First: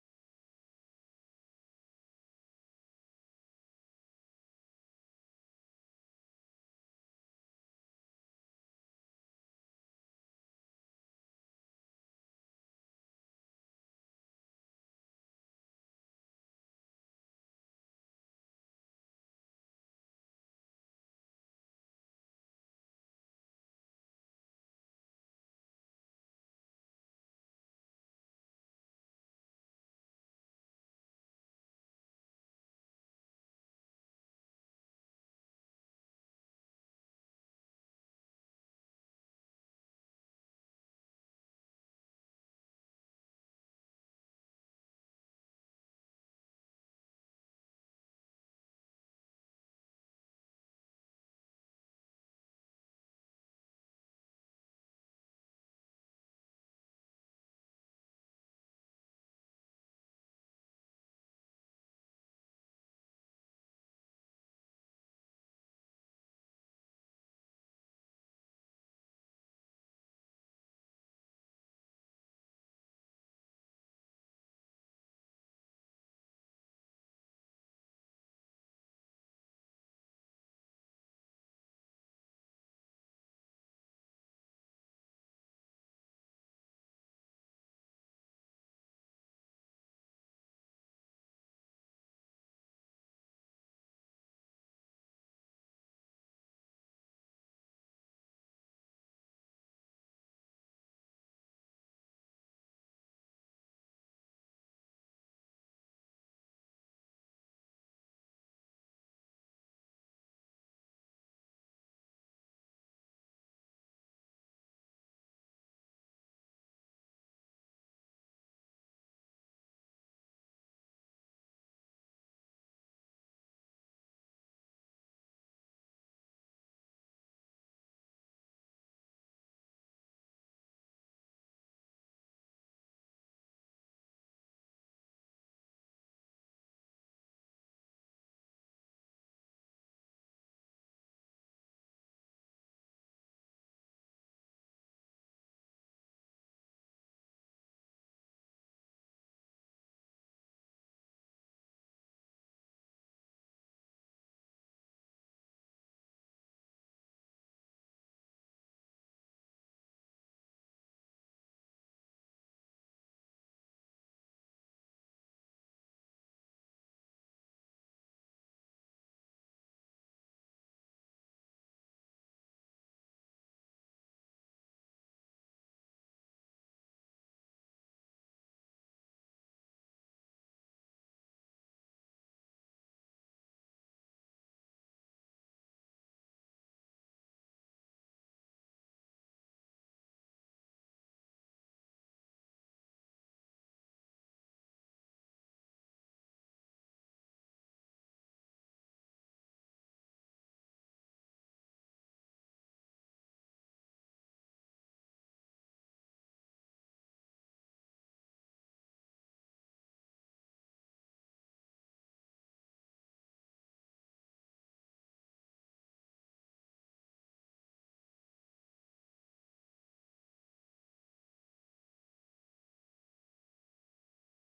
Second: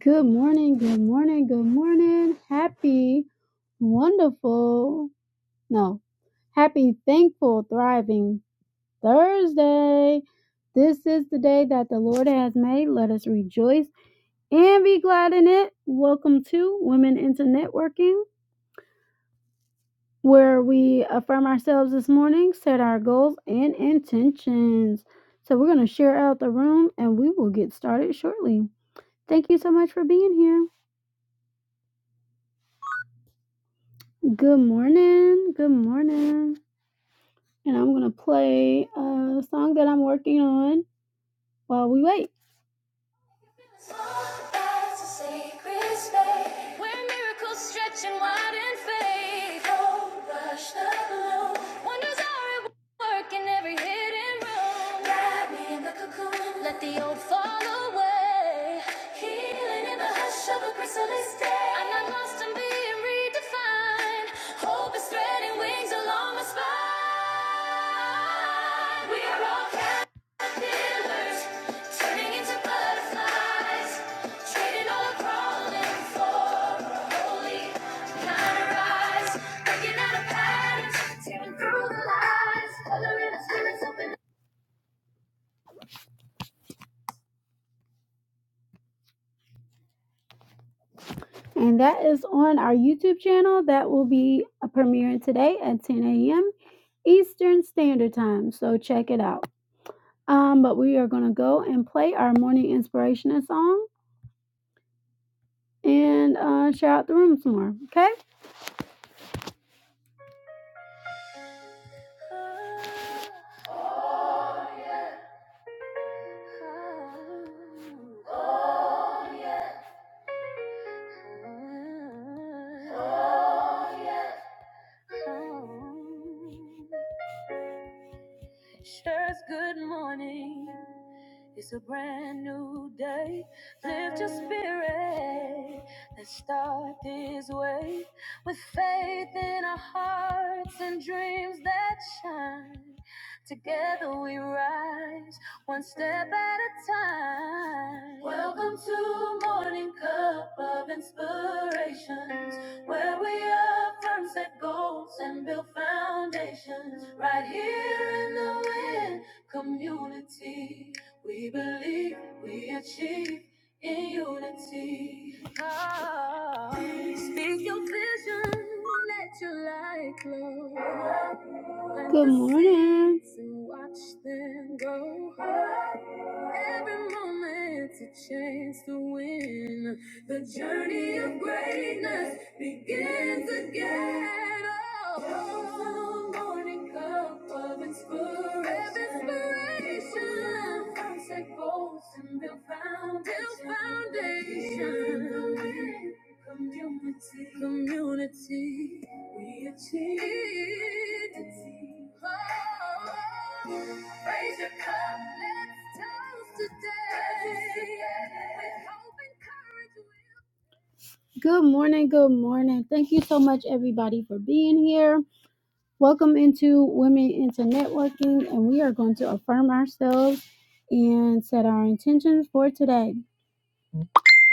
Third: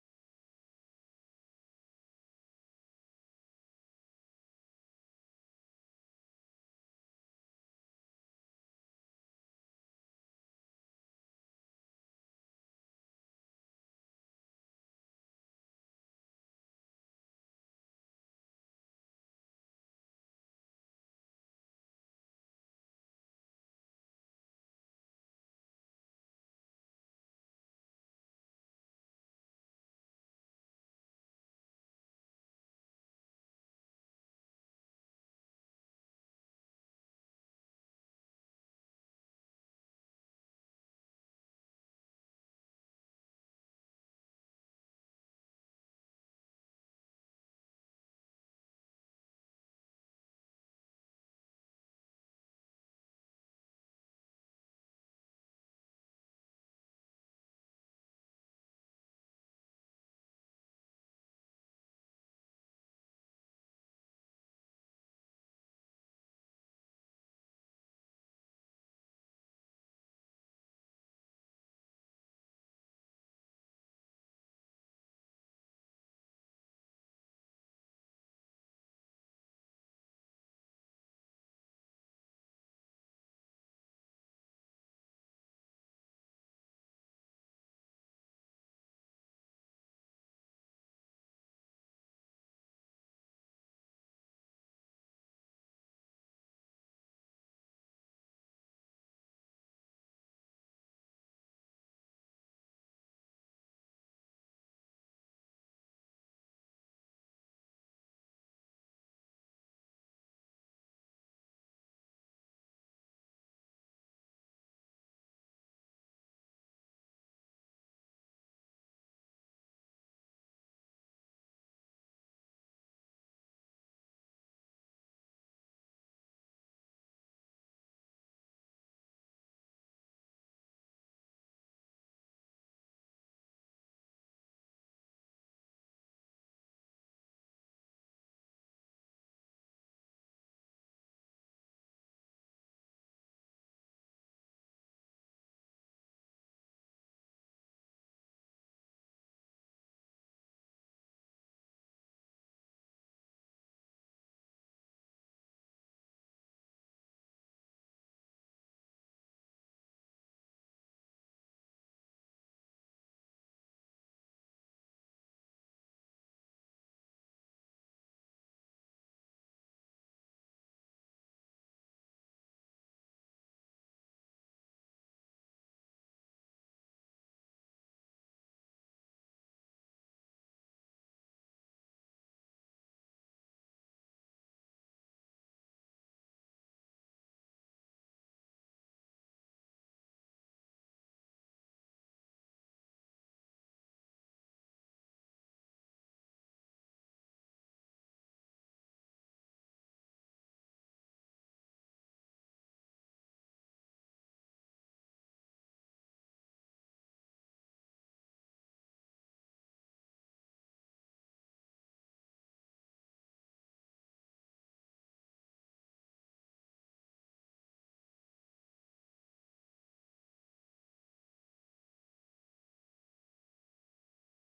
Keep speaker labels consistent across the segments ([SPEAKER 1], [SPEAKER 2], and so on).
[SPEAKER 1] Good morning, good morning, good morning. Happy, wonderful, no, happy, thankful, thriving Thursday. This is the day that the Lord has made. Let us rejoice and be glad in it. Welcome to Women into Networking, where we affirm ourselves this morning, set our goals and intentions. So, we're going to share out the room and we will get started shortly. Thank you so much for being here. Good morning. Good morning. And I'm going to play a song that I'm working on while we wait. And that is on our YouTube channel. That will be premiering today at 10 a.m. Eastern Standard Time. So check it out. Um, but we are going to go and play our morning inspirational song and uh, share out the room some more. Okay. Oh, speak your vision, let your light glow. Good morning. And watch them go. Every moment to chance to win. Good morning, good morning. Thank you so much, everybody, for being here. Welcome into Women into Networking, and we are going to affirm ourselves and set our intentions for today.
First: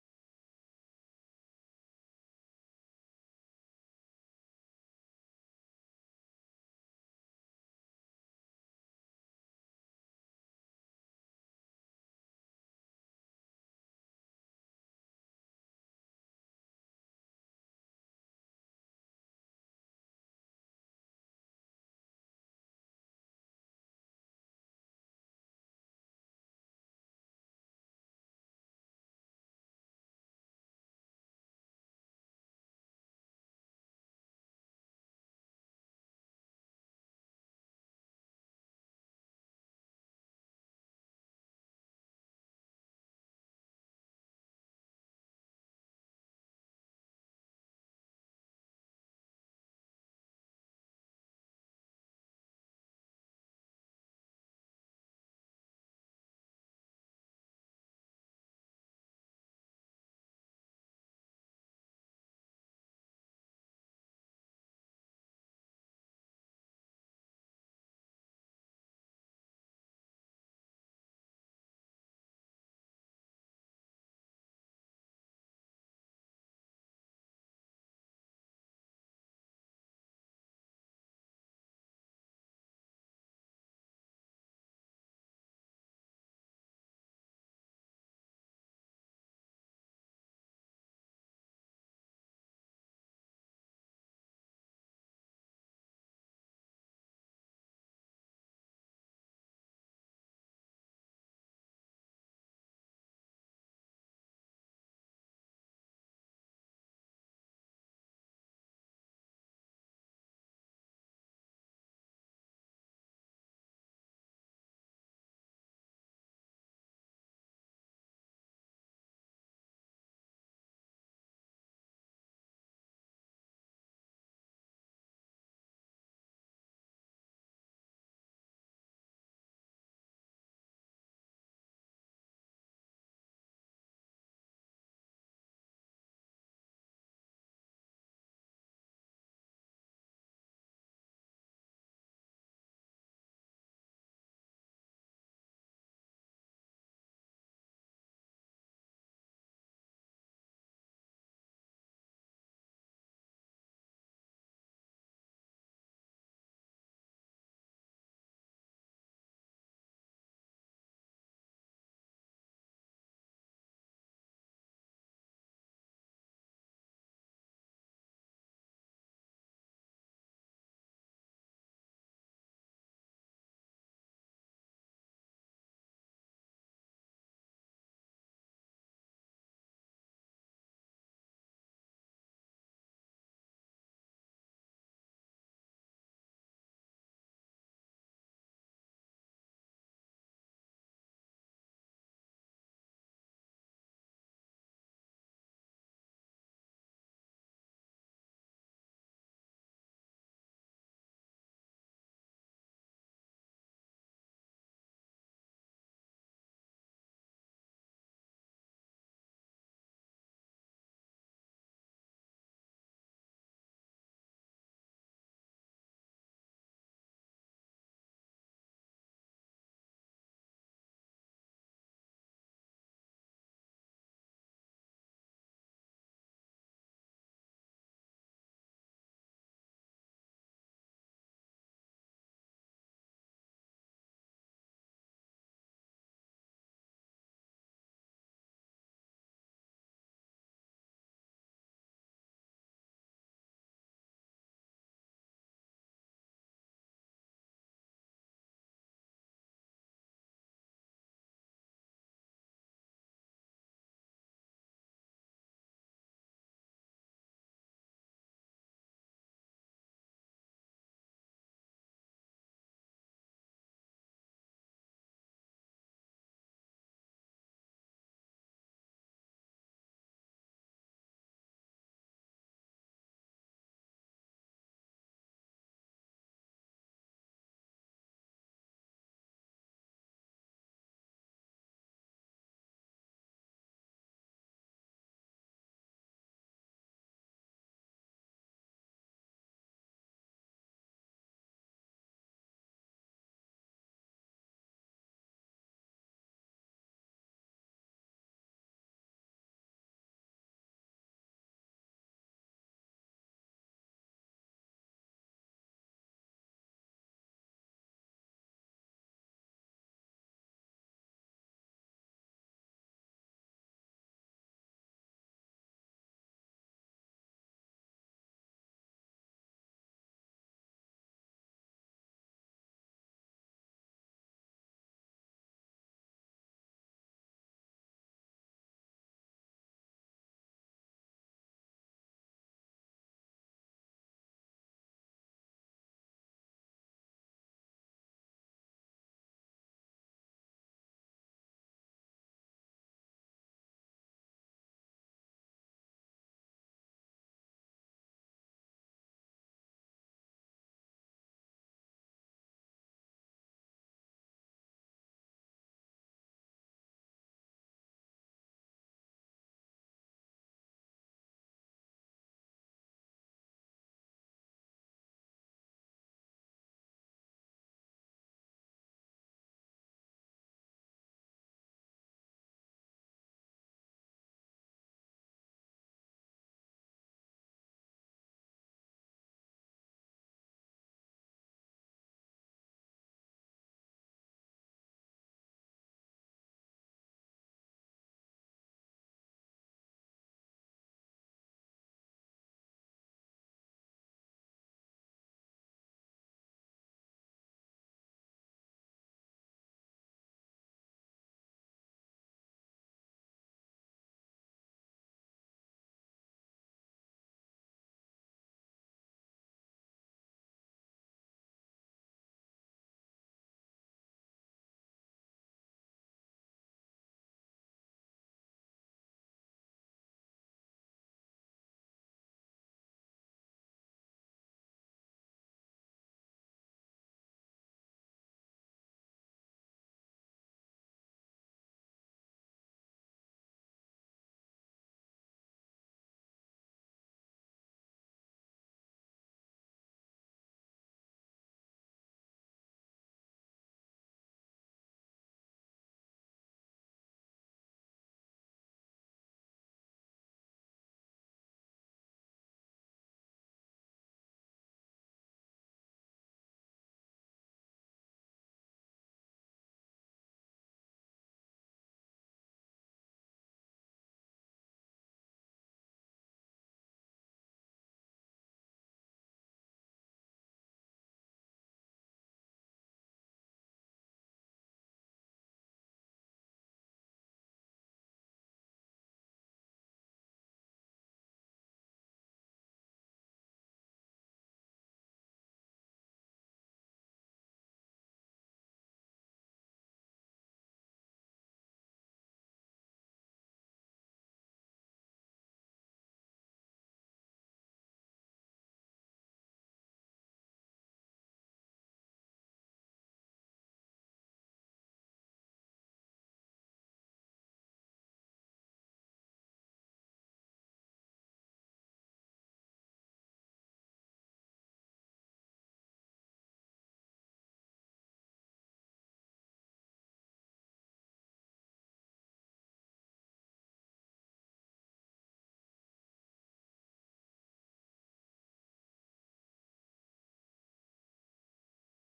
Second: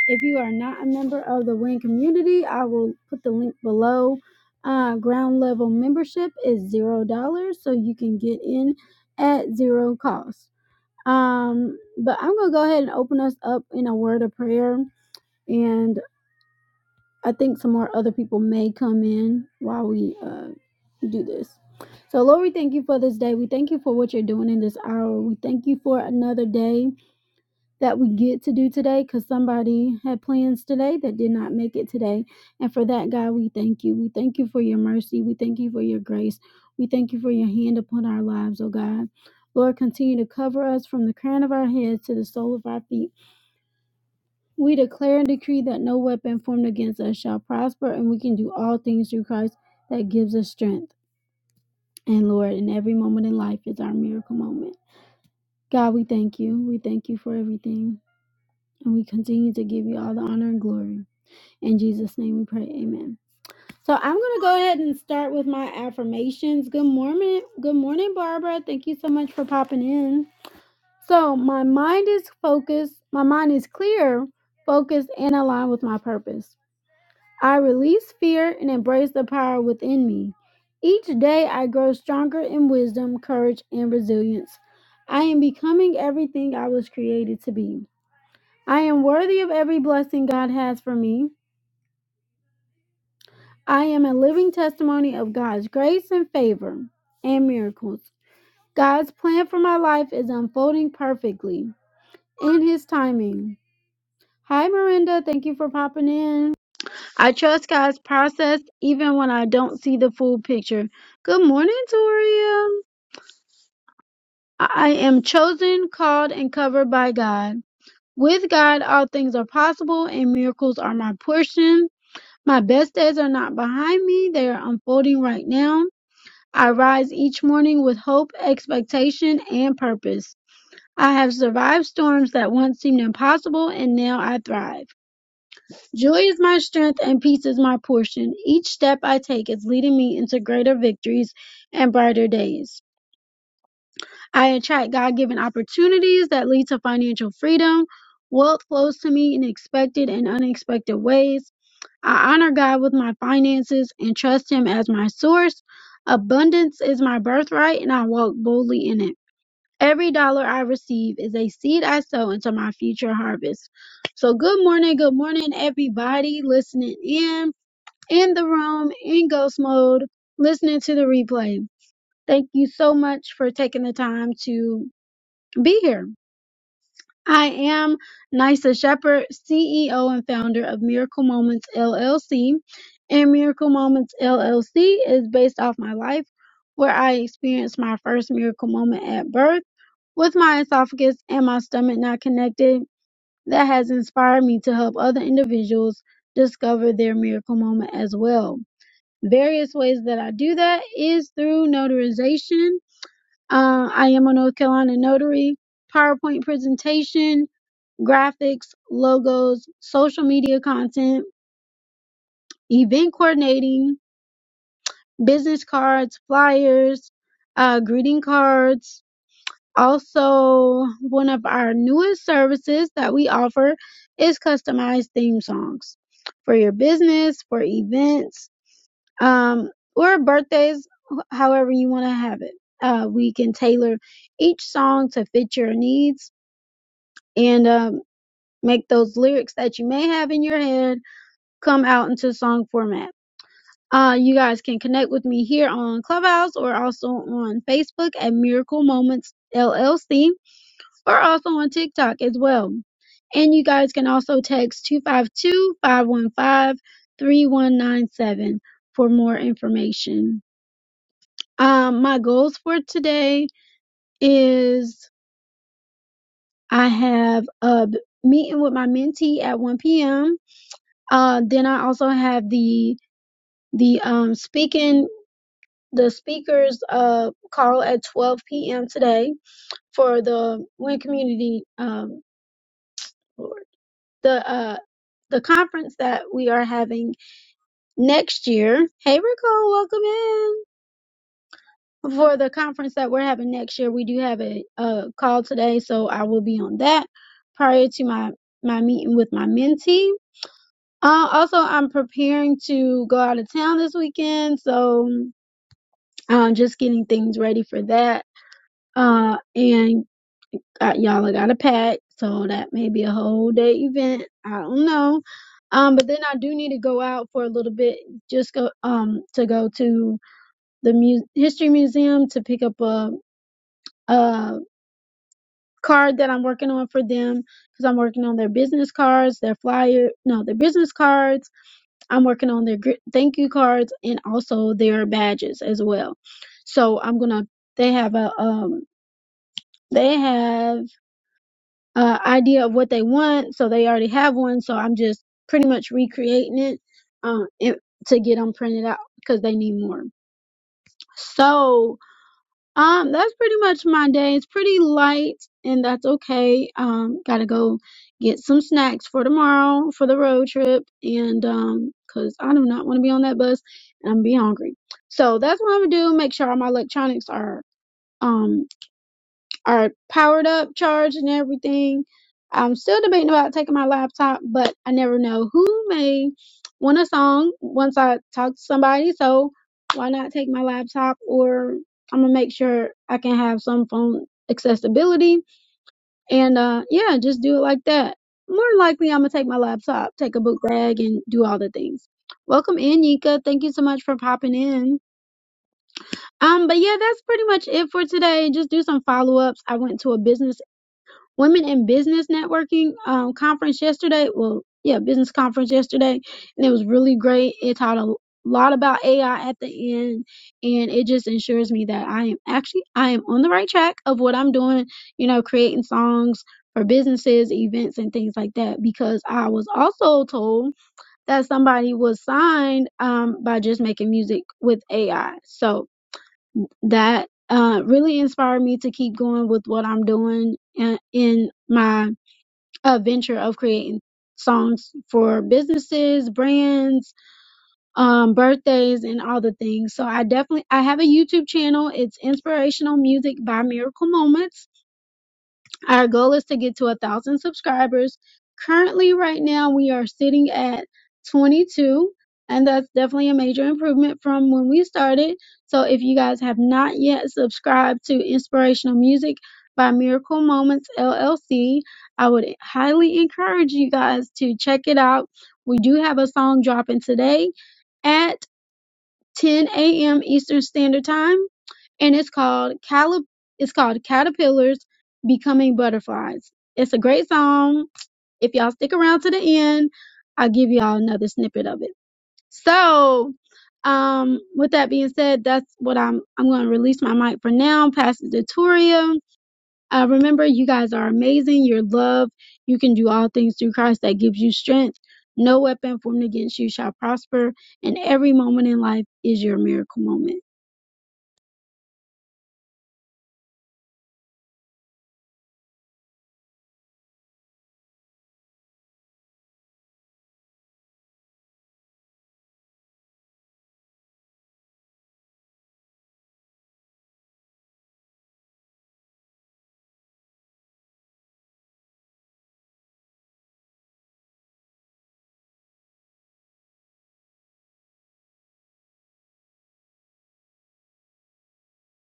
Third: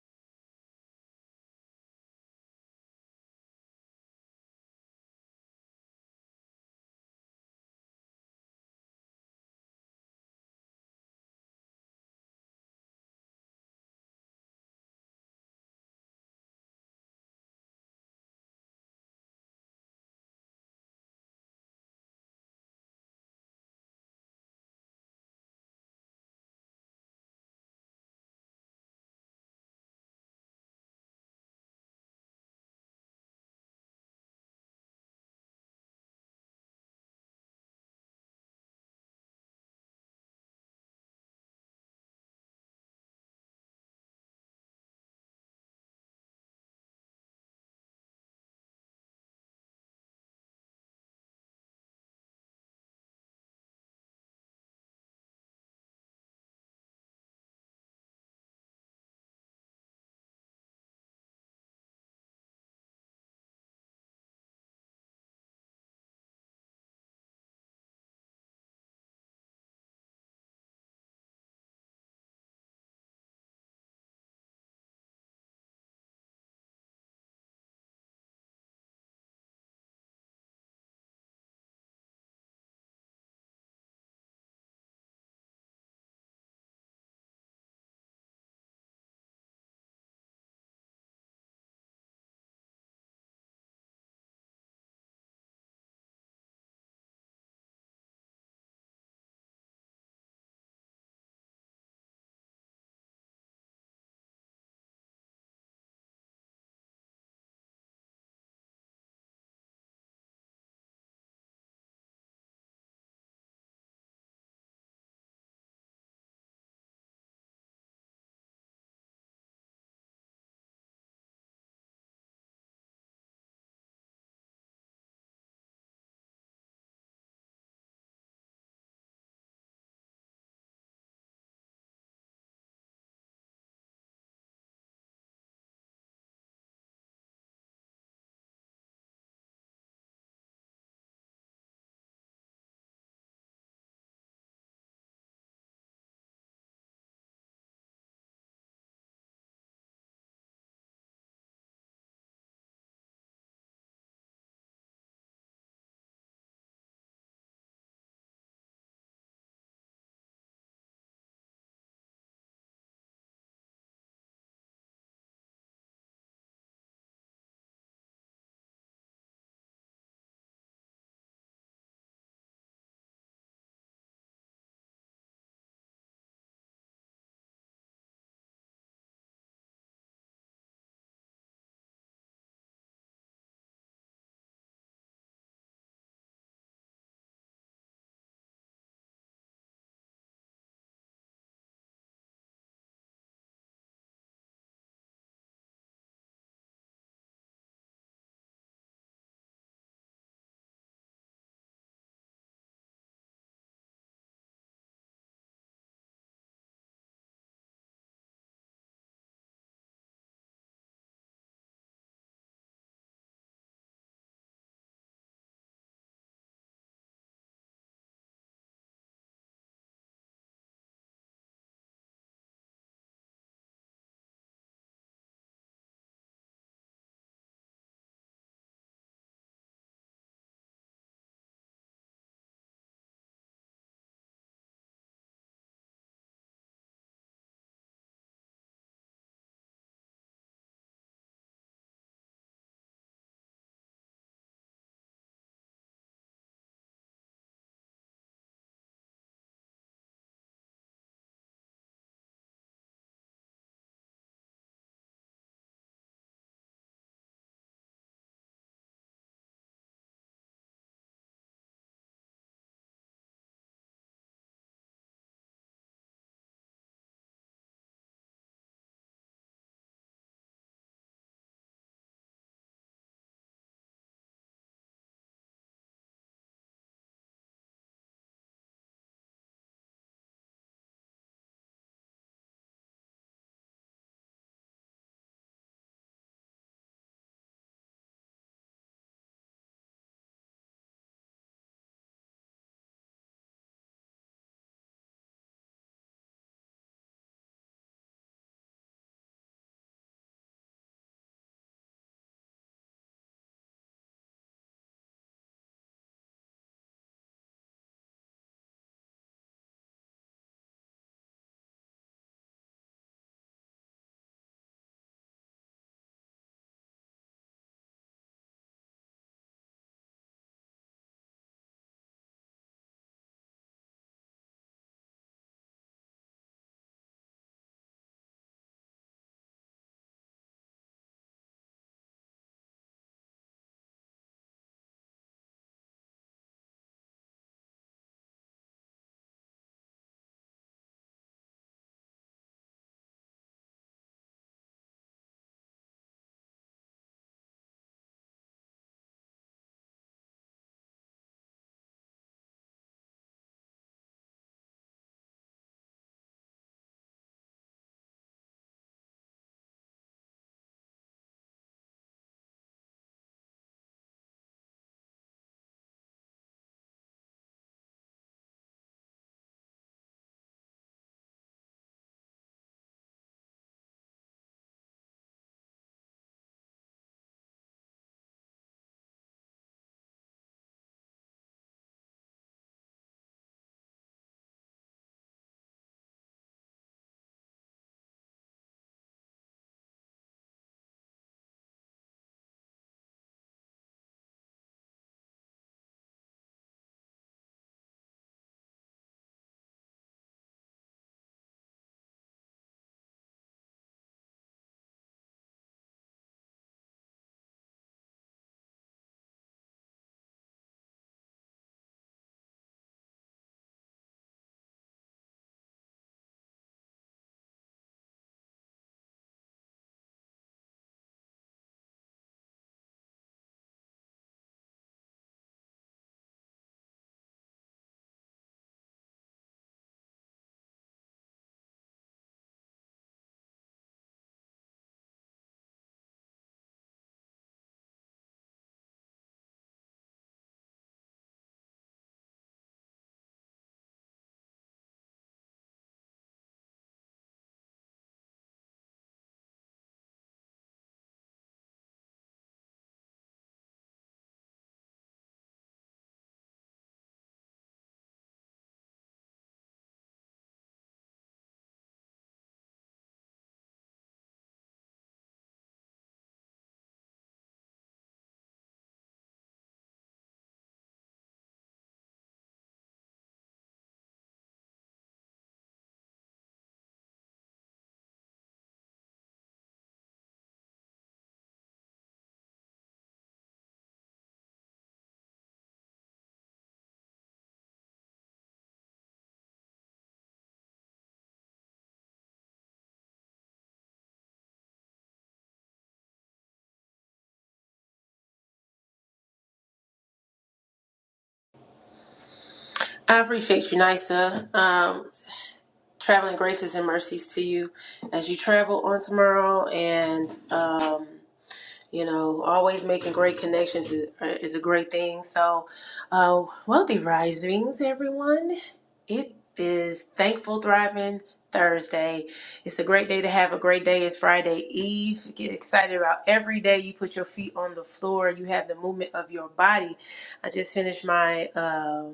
[SPEAKER 1] If you are not a member of the WIN community, I will put the link below. Uh, ground level membership is zero dollars, so you can get in at zero cost. Um, but I'm gonna go ahead and open us up in a word of prayer, and I think some more other people may come in while we uh, do this. So, Lord, we thank you for this day. We thank you for what you're doing in this hour. We thank you for another day that we get to do today because somebody had plans today that did not make it today. And for that, God, we thank you. We thank you for your mercy. We thank you for your grace. We thank you for your hand upon our lives, oh God. Lord, continue to cover us from the crown of our heads to the sole of our feet. We declare and decree that no weapon formed against us shall prosper, and we can do all things through Christ that gives us strength. And Lord, in every moment in life is our miracle moment. God, we thank you. We thank you for everything. And we continue to give you all the honor and glory. In Jesus' name we pray. Amen. So I'm gonna go ahead and start with my affirmations. Good morning. Good morning, Barbara. Thank you so much for popping in. So my mind is focused, my mind is clear, focused, and aligned with my purpose. I release fear and embrace the power within me. Each day I grow stronger in wisdom, courage, and resilience. I am becoming everything I was created to be. I am worthy of every blessing God has for me. I am a living testimony of God's grace and favor and miracles. God's plan for my life is unfolding perfectly in His timing. Hi, Miranda. Thank you for popping in. I trust God's process even when I don't see the full picture. Good morning, Toria. I am chosen, called, and covered by God. With God, all things are possible, and miracles are my portion. My best days are not behind me, they are unfolding right now. I rise each morning with hope, expectation, and purpose. I have survived storms that once seemed impossible, and now I thrive. Joy is my strength, and peace is my portion. Each step I take is leading me into greater victories and brighter days. I attract God given opportunities that lead to financial freedom. Wealth flows to me in expected and unexpected ways. I honor God with my finances and trust Him as my source. Abundance is my birthright, and I walk boldly in it. Every dollar I receive is a seed I sow into my future harvest. So, good morning, good morning, everybody listening in, in the room, in ghost mode, listening to the replay. Thank you so much for taking the time to be here. I am Nysa Shepherd, CEO and founder of Miracle Moments LLC. And Miracle Moments LLC is based off my life, where I experienced my first miracle moment at birth with my esophagus and my stomach not connected. That has inspired me to help other individuals discover their miracle moment as well. Various ways that I do that is through notarization. Uh, I am a North Carolina notary, PowerPoint presentation, graphics, logos, social media content, event coordinating, business cards, flyers, uh, greeting cards. Also, one of our newest services that we offer is customized theme songs for your business, for events, um, or birthdays, wh- however you want to have it. Uh, we can tailor each song to fit your needs and um, make those lyrics that you may have in your head come out into song format. Uh, you guys can connect with me here on Clubhouse or also on Facebook at Miracle Moments LLC or also on TikTok as well. And you guys can also text 252 515 3197 for more information. Um, my goals for today is I have a b- meeting with my mentee at 1 p.m. Uh, then I also have the the um, speaking the speakers uh, call at 12 p.m. today for the Win Community um, the uh, the conference that we are having next year. Hey, Rico, welcome in. For the conference that we're having next year, we do have a, a call today, so I will be on that prior to my my meeting with my mentee. Uh, also, I'm preparing to go out of town this weekend, so um, just getting things ready for that uh, and uh, y'all I gotta pack, so that may be a whole day event. I don't know. Um, but then I do need to go out for a little bit, just go um to go to the mu- history museum to pick up a a card that I'm working on for them because I'm working on their business cards, their flyer, no, their business cards. I'm working on their gr- thank you cards and also their badges as well. So I'm gonna. They have a um. They have uh, idea of what they want, so they already have one. So I'm just pretty much recreating it, um, it to get them printed out because they need more. So um, that's pretty much my day. It's pretty light, and that's okay. Um, gotta go get some snacks for tomorrow for the road trip, and um, cause I do not want to be on that bus, and I'm gonna be hungry. So that's what I'm gonna do. Make sure all my electronics are um are powered up, charged, and everything. I'm still debating about taking my laptop, but I never know who may want a song once I talk to somebody. So why not take my laptop? Or I'm gonna make sure I can have some phone accessibility, and uh, yeah, just do it like that. More than likely, I'm gonna take my laptop, take a book bag, and do all the things. Welcome in, Nika. Thank you so much for popping in. Um, but yeah, that's pretty much it for today. Just do some follow ups. I went to a business Women in Business Networking um, conference yesterday. Well, yeah, business conference yesterday, and it was really great. It taught a lot about AI at the end, and it just ensures me that I am actually I am on the right track of what I'm doing. You know, creating songs for businesses, events, and things like that. Because I was also told that somebody was signed um, by just making music with AI. So that uh, really inspired me to keep going with what I'm doing in, in my uh, venture of creating songs for businesses, brands, um, birthdays, and all the things. So I definitely I have a YouTube channel. It's Inspirational Music by Miracle Moments our goal is to get to a thousand subscribers. Currently, right now, we are sitting at 22, and that's definitely a major improvement from when we started. So, if you guys have not yet subscribed to Inspirational Music by Miracle Moments LLC, I would highly encourage you guys to check it out. We do have a song dropping today at 10 a.m. Eastern Standard Time and it's called Calip- it's called Caterpillars Becoming Butterflies. It's a great song. If y'all stick around to the end, I'll give y'all another snippet of it. So, um, with that being said, that's what I'm I'm going to release my mic for now. Pass it to Toria. Uh, remember, you guys are amazing. You're loved. You can do all things through Christ that gives you strength. No weapon formed against you shall prosper, and every moment in life is your miracle moment.
[SPEAKER 2] I appreciate you, Nisa. Um, traveling graces and mercies to you as you travel on tomorrow, and um, you know, always making great connections is, uh, is a great thing. So, uh, wealthy risings, everyone. It is thankful, thriving Thursday. It's a great day to have a great day. It's Friday Eve. Get excited about every day you put your feet on the floor. You have the movement of your body. I just finished my. um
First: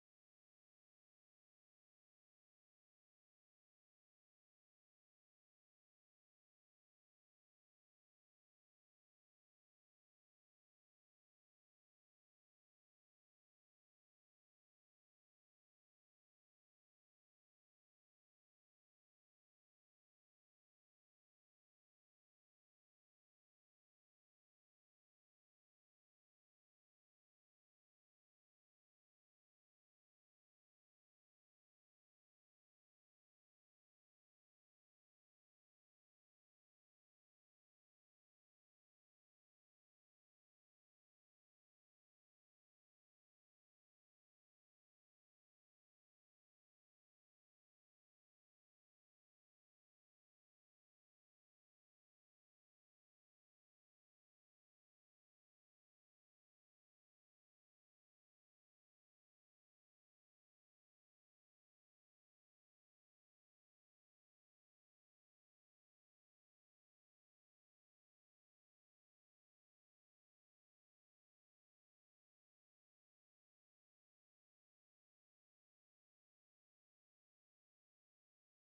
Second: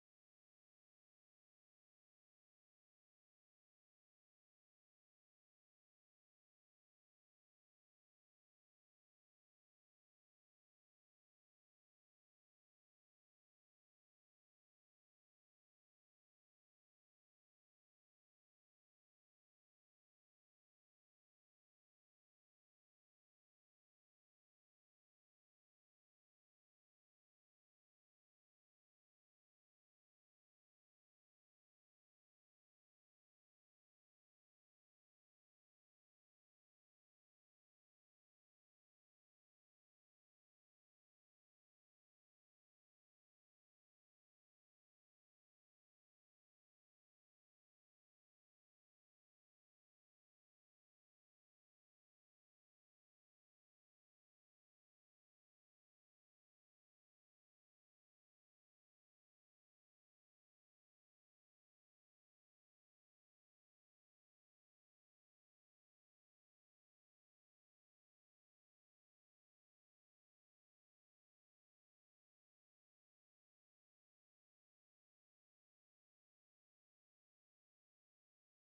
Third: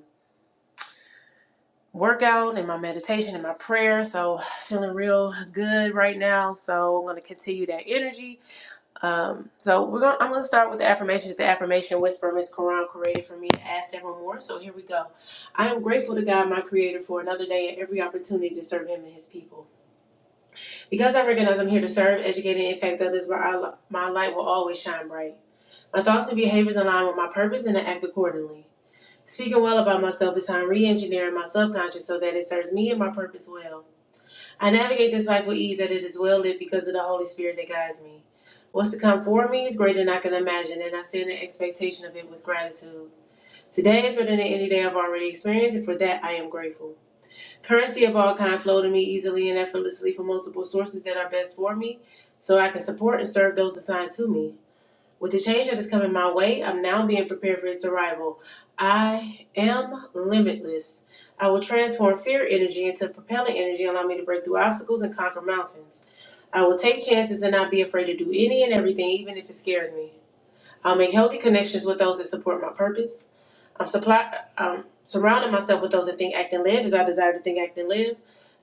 [SPEAKER 2] workout and my meditation and my prayer. So feeling real good right now. So I'm gonna continue that energy. Um, so we're gonna I'm gonna start with the affirmations. The affirmation whisper Miss Quran created for me to add several more. So here we go. I am grateful to God my creator for another day and every opportunity to serve him and his people. Because I recognize I'm here to serve, educate, and impact others, my, I- my light will always shine bright. My thoughts and behaviors align with my purpose and I act accordingly. Speaking well about myself is how I'm re-engineering my subconscious so that it serves me and my purpose well. I navigate this life with ease that it is well lit because of the Holy Spirit that guides me. What's to come for me is greater than I can imagine, and I stand in expectation of it with gratitude. Today is better than any day I've already experienced, and for that I am grateful. Currency of all kind flow to me easily and effortlessly from multiple sources that are best for me, so I can support and serve those assigned to me. With the change that is coming my way, I'm now being prepared for its arrival. I am limitless. I will transform fear energy into propelling energy, allowing me to break through obstacles and conquer mountains. I will take chances and not be afraid to do any and everything, even if it scares me. I'll make healthy connections with those that support my purpose. I'm supply um surrounding myself with those that think, act, and live as I desire to think, act, and live.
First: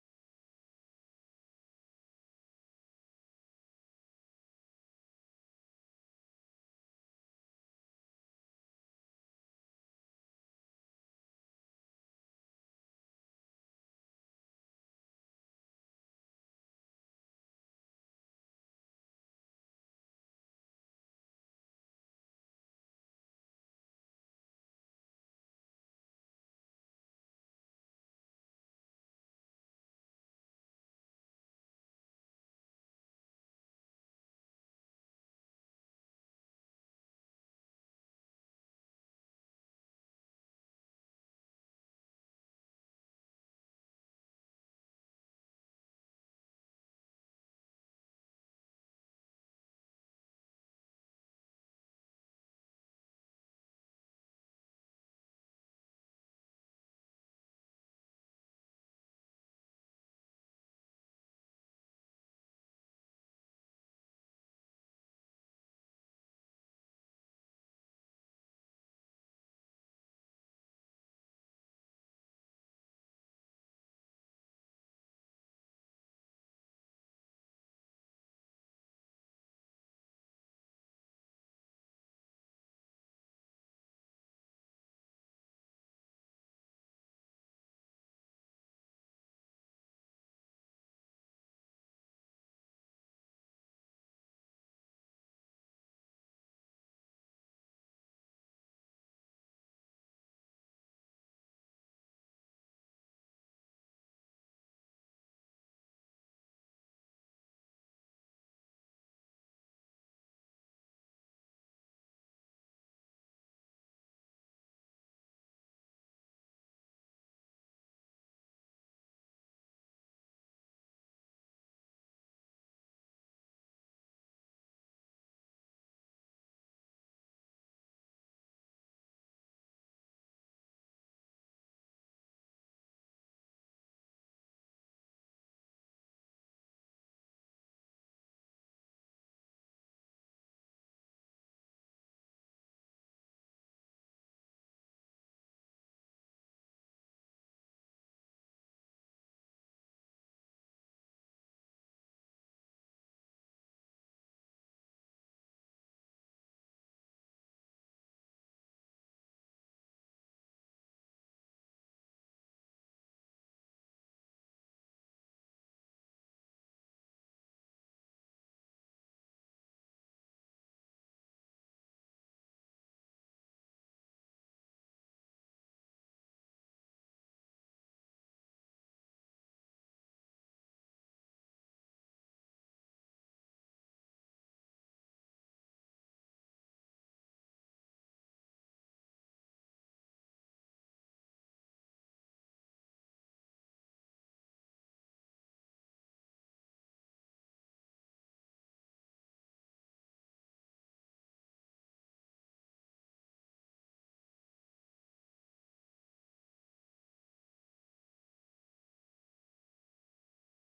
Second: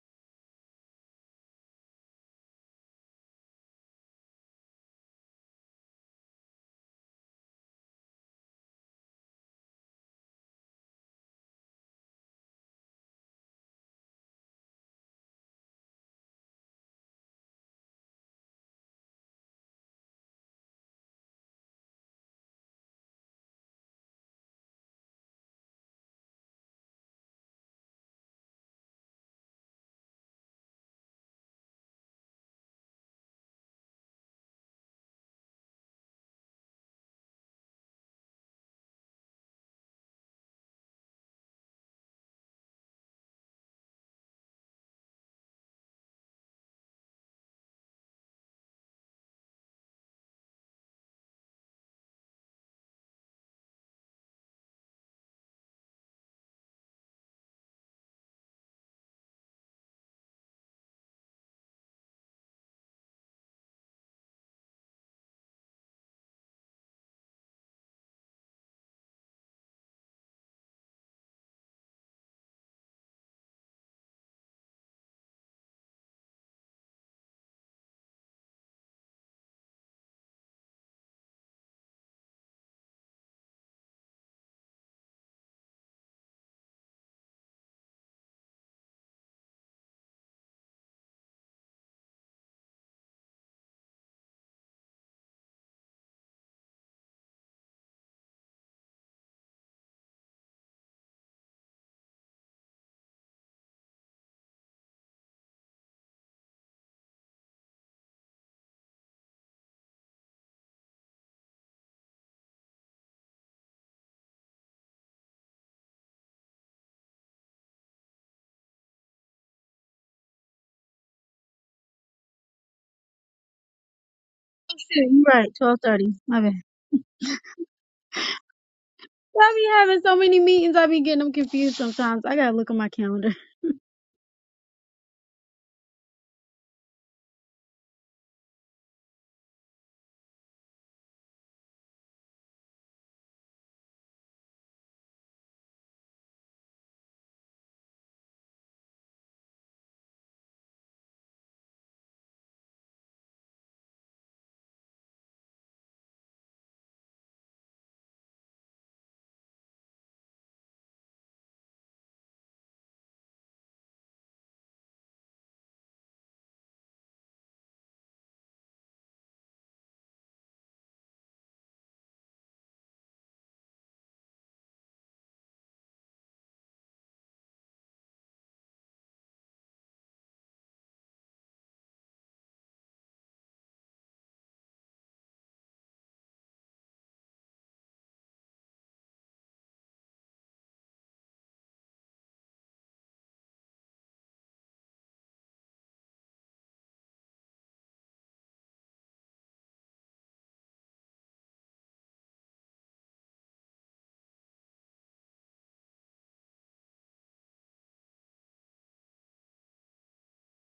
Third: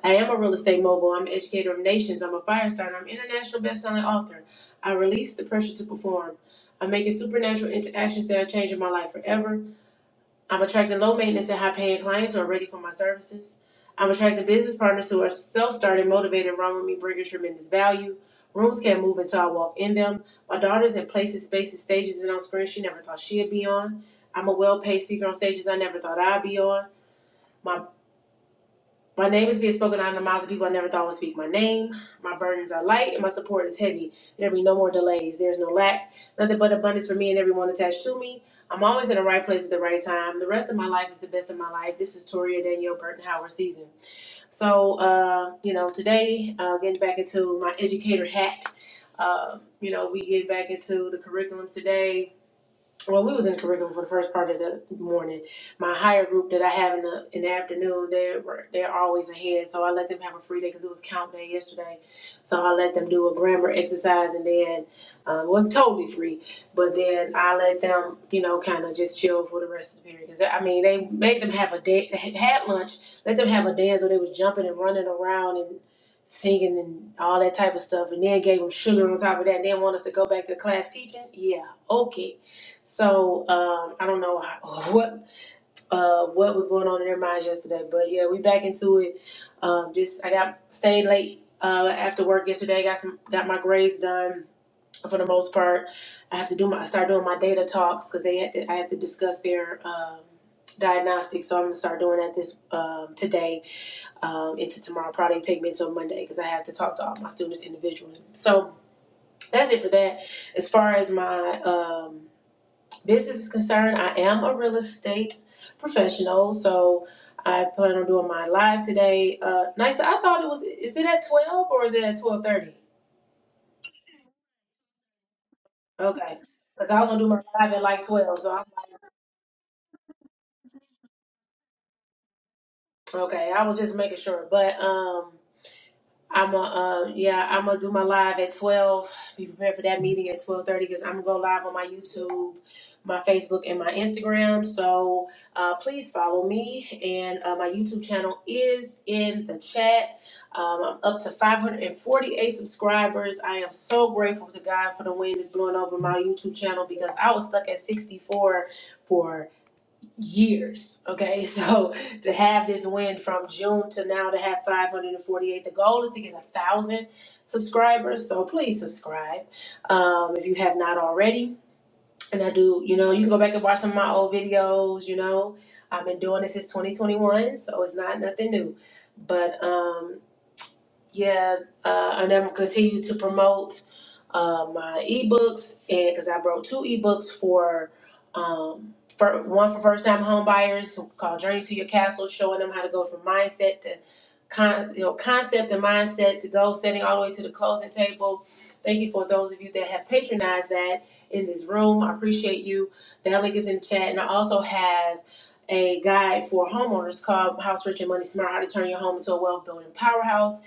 [SPEAKER 2] I am a real estate mogul. I'm an educator of nations. I'm a fire starter. I'm an international best-selling author. I release the pressure to perform. I'm making supernatural interactions that are changing my life forever. I'm attracting low maintenance and high paying clients who are ready for my services. I'm attracting business partners who are self started, motivated, and run with me, bringing tremendous value. Rooms can't move until I walk in them. My daughter's in places, spaces, stages, and on screens she never thought she'd be on. I'm a well paid speaker on stages I never thought I'd be on. My my name is being spoken out of the mouths of people I never thought would speak my name. My burdens are light and my support is heavy. There be no more delays. There's no lack. Nothing but abundance for me and everyone attached to me. I'm always in the right place at the right time. The rest of my life is the best of my life. This is Toria Danielle Burton Howard season. So, uh, you know, today, uh, getting back into my educator hat, uh, you know, we get back into the curriculum today well, we was in the curriculum for the first part of the morning. My higher group that I have in the in the afternoon, they were they're always ahead, so I let them have a free day because it was count day yesterday. So I let them do a grammar exercise, and then um, it was totally free. But then I let them, you know, kind of just chill for the rest of the period because I mean they made them have a day, had lunch, let them have a dance, so they was jumping and running around and singing and all that type of stuff, and then gave them sugar on top of that. and Then want us to go back to class teaching? Yeah, okay. So um, I don't know how, what uh, what was going on in their minds yesterday, but yeah, we back into it. Um, just I got stayed late uh, after work yesterday. Got some got my grades done for the most part. I have to do my I start doing my data talks because they had to, I have to discuss their um, diagnostics. So I'm gonna start doing that this um, today um, into tomorrow. Probably take me until Monday because I have to talk to all my students individually. So that's it for that. As far as my um, business is concerned, I am a real estate professional, so I plan on doing my live today. Uh, nice. I thought it was. Is it at twelve or is it at twelve thirty?
[SPEAKER 1] Shoot, You're right, twelve thirty.
[SPEAKER 2] Okay,
[SPEAKER 1] My bad.
[SPEAKER 2] because I was gonna do my live at like twelve. So I,
[SPEAKER 1] I be having so many meetings, I be getting them confused sometimes. I gotta look on my calendar.
[SPEAKER 2] okay, I was just making sure. But um, I'm a uh, yeah. I'm gonna do my live at twelve. Be prepared for that meeting at twelve thirty because I'm gonna go live on my YouTube, my Facebook, and my Instagram. So uh, please follow me. And uh, my YouTube channel is in the chat. Um, I'm up to 548 subscribers. I am so grateful to God for the wind that's blowing over my YouTube channel because I was stuck at 64 for years. Okay, so to have this win from June to now to have 548, the goal is to get a thousand subscribers. So please subscribe um, if you have not already. And I do, you know, you can go back and watch some of my old videos. You know, I've been doing this since 2021, so it's not nothing new. But um, yeah, uh, and I'm continue to promote uh, my ebooks, and because I wrote two ebooks for, um, for one for first time home buyers called Journey to Your Castle, showing them how to go from mindset to con, you know, concept and mindset to goal setting all the way to the closing table. Thank you for those of you that have patronized that in this room. I appreciate you. That link is in the chat, and I also have. A guide for homeowners called House Rich and Money Smart How to Turn Your Home into a Wealth Building Powerhouse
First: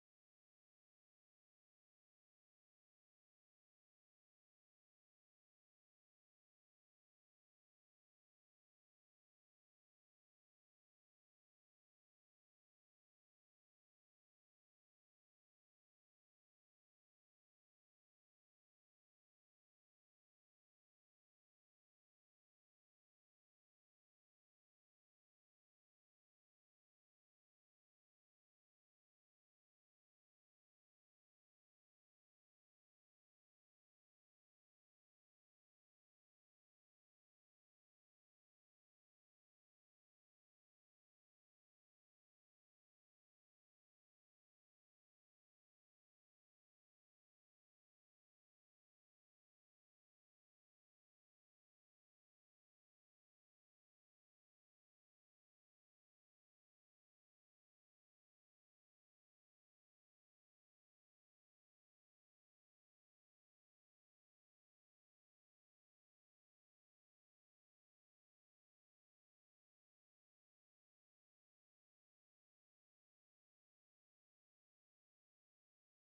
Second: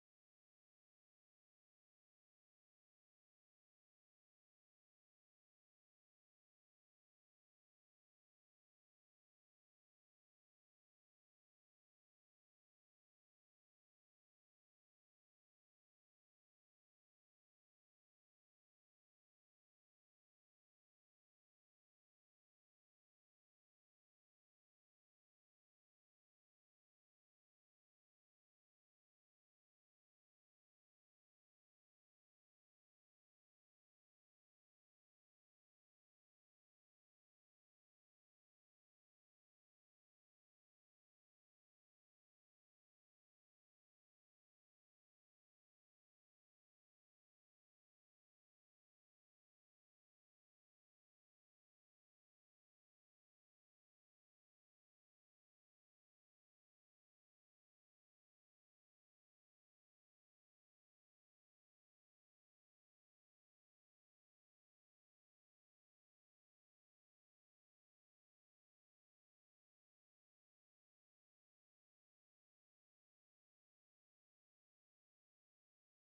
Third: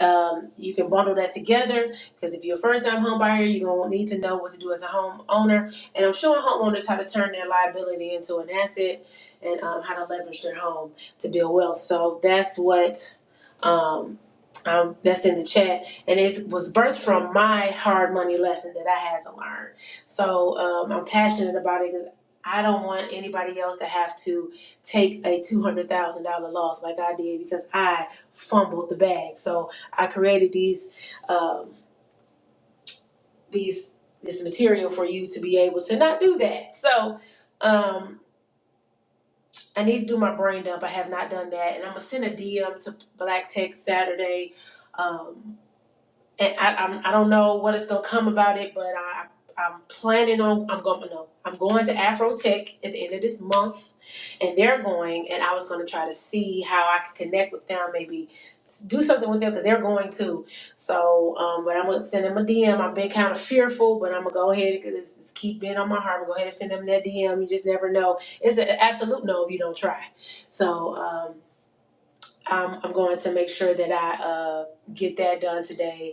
[SPEAKER 2] um, you can bundle that together because if you're a first-time home buyer, you're gonna need to know what to do as a homeowner. And I'm showing homeowners how to turn their liability into an asset and um, how to leverage their home to build wealth. So that's what um, um, that's in the chat, and it was birthed from my hard money lesson that I had to learn. So um, I'm passionate about it because I don't want anybody else to have to take a two hundred thousand dollar loss like I did because I fumbled the bag. So I created these um, these this material for you to be able to not do that. So um, I need to do my brain dump. I have not done that, and I'm gonna send a DM to Black Tech Saturday. Um, and I, I'm, I don't know what is gonna come about it, but I, I'm planning on I'm going no I'm going to Afro Tech at the end of this month, and they're going, and I was gonna try to see how I could connect with them, maybe do something with them because they're going too. So, um, but I'm gonna send them a DM. I've been kind of fearful, but I'm gonna go ahead because it's, it's keep being on my heart. I'm gonna go ahead and send them that DM. You just never know. It's an absolute no if you don't try. So. Um, I'm, I'm going to make sure that I uh, get that done today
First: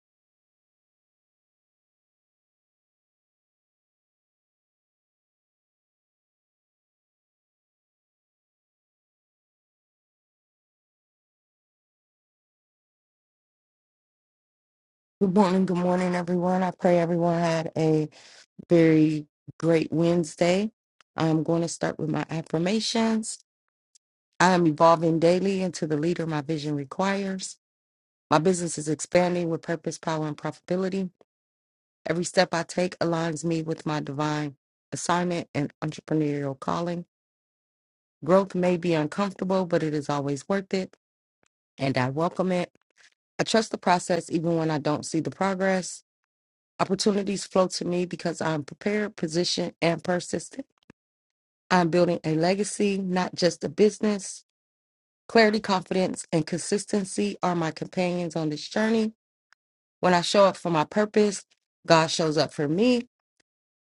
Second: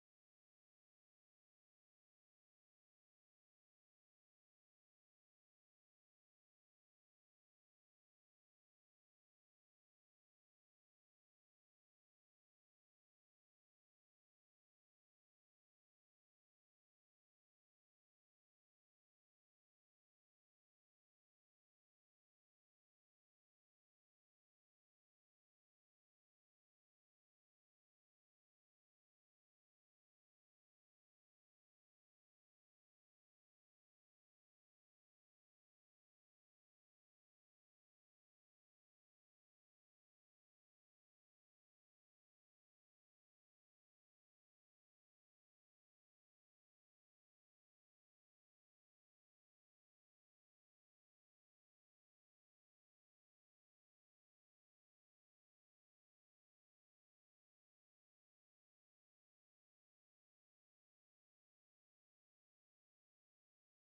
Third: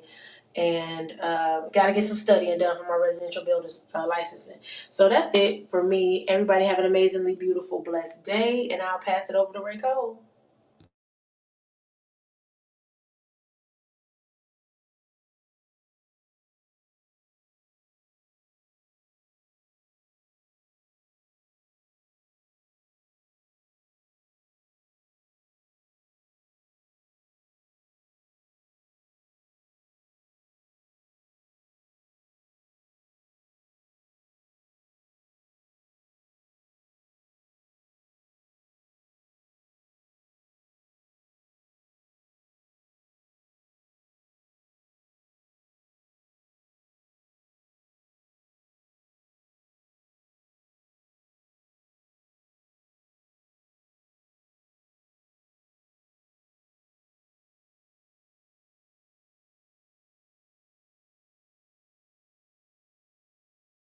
[SPEAKER 2] and uh, got to get some studying done for my residential builder uh, licensing. So that's it for me. Everybody have an amazingly beautiful, blessed day, and I'll pass it over to Ray Cole.
[SPEAKER 3] Good morning, good morning, everyone. I pray everyone had a very great Wednesday. I'm going to start with my affirmations. I am evolving daily into the leader my vision requires. My business is expanding with purpose, power, and profitability. Every step I take aligns me with my divine assignment and entrepreneurial calling. Growth may be uncomfortable, but it is always worth it, and I welcome it. I trust the process even when I don't see the progress. Opportunities flow to me because I'm prepared, positioned, and persistent. I'm building a legacy, not just a business. Clarity, confidence, and consistency are my companions on this journey. When I show up for my purpose, God shows up for me.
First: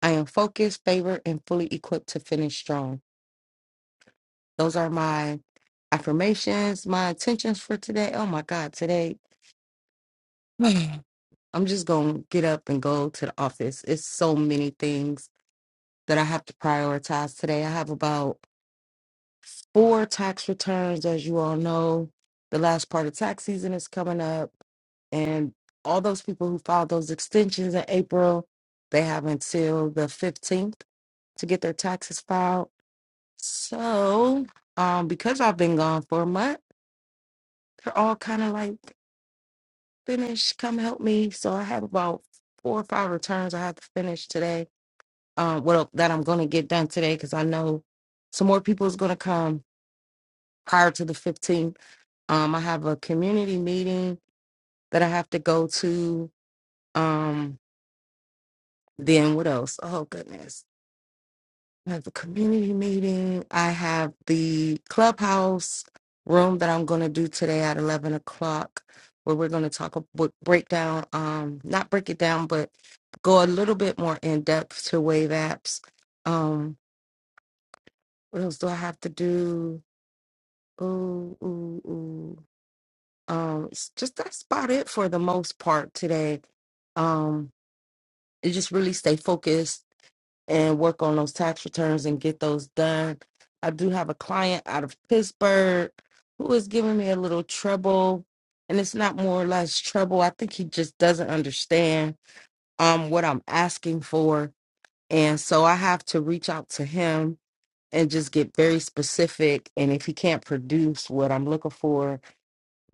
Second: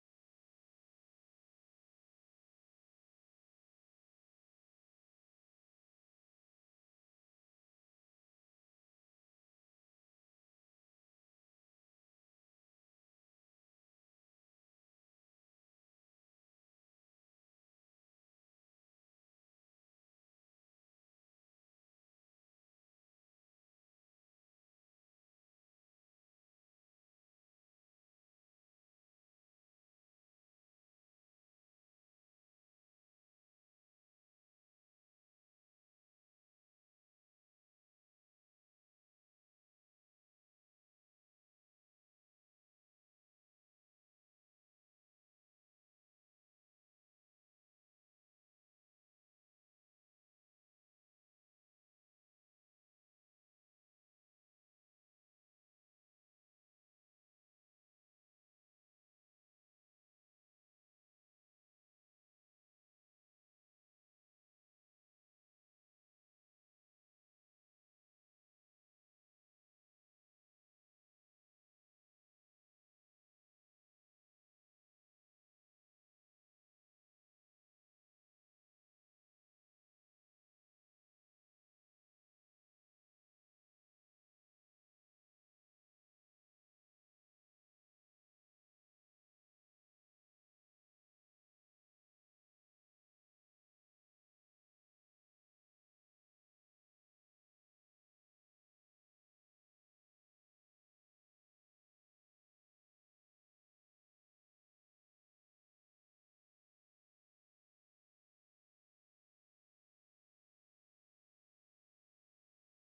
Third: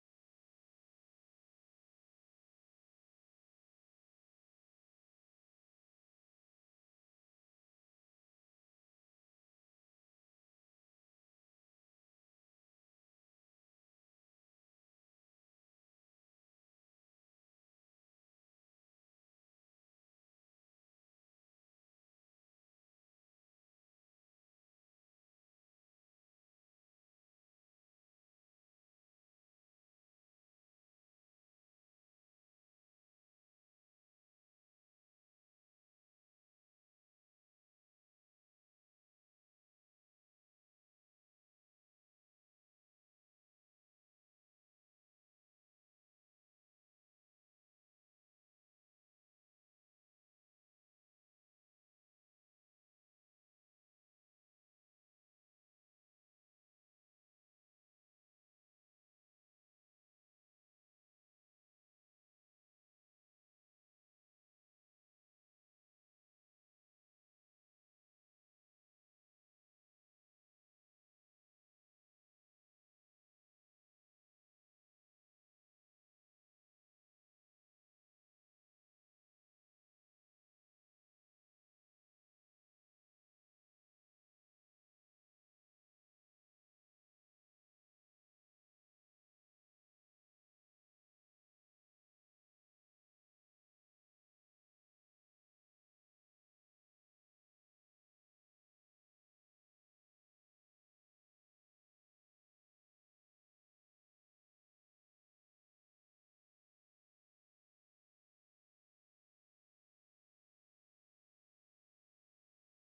[SPEAKER 3] I am focused, favored, and fully equipped to finish strong. Those are my affirmations, my intentions for today. Oh my God, today, man, I'm just going to get up and go to the office. It's so many things that I have to prioritize today. I have about for tax returns. As you all know, the last part of tax season is coming up, and all those people who filed those extensions in April, they have until the 15th to get their taxes filed. So, um, because I've been gone for a month, they're all kind of like, finish, come help me. So, I have about four or five returns I have to finish today. Um, well, that I'm going to get done today because I know some more people is going to come prior to the 15th Um, I have a community meeting that I have to go to. Um, then what else? Oh goodness. I have a community meeting. I have the clubhouse room that I'm gonna do today at eleven o'clock where we're gonna talk about break down, um, not break it down, but go a little bit more in depth to wave apps. Um, what else do I have to do? Ooh, ooh, ooh. Um, it's just that's about it for the most part today. Um, is just really stay focused and work on those tax returns and get those done. I do have a client out of Pittsburgh who is giving me a little trouble, and it's not more or less trouble. I think he just doesn't understand um what I'm asking for, and so I have to reach out to him and just get very specific. And if he can't produce what I'm looking for,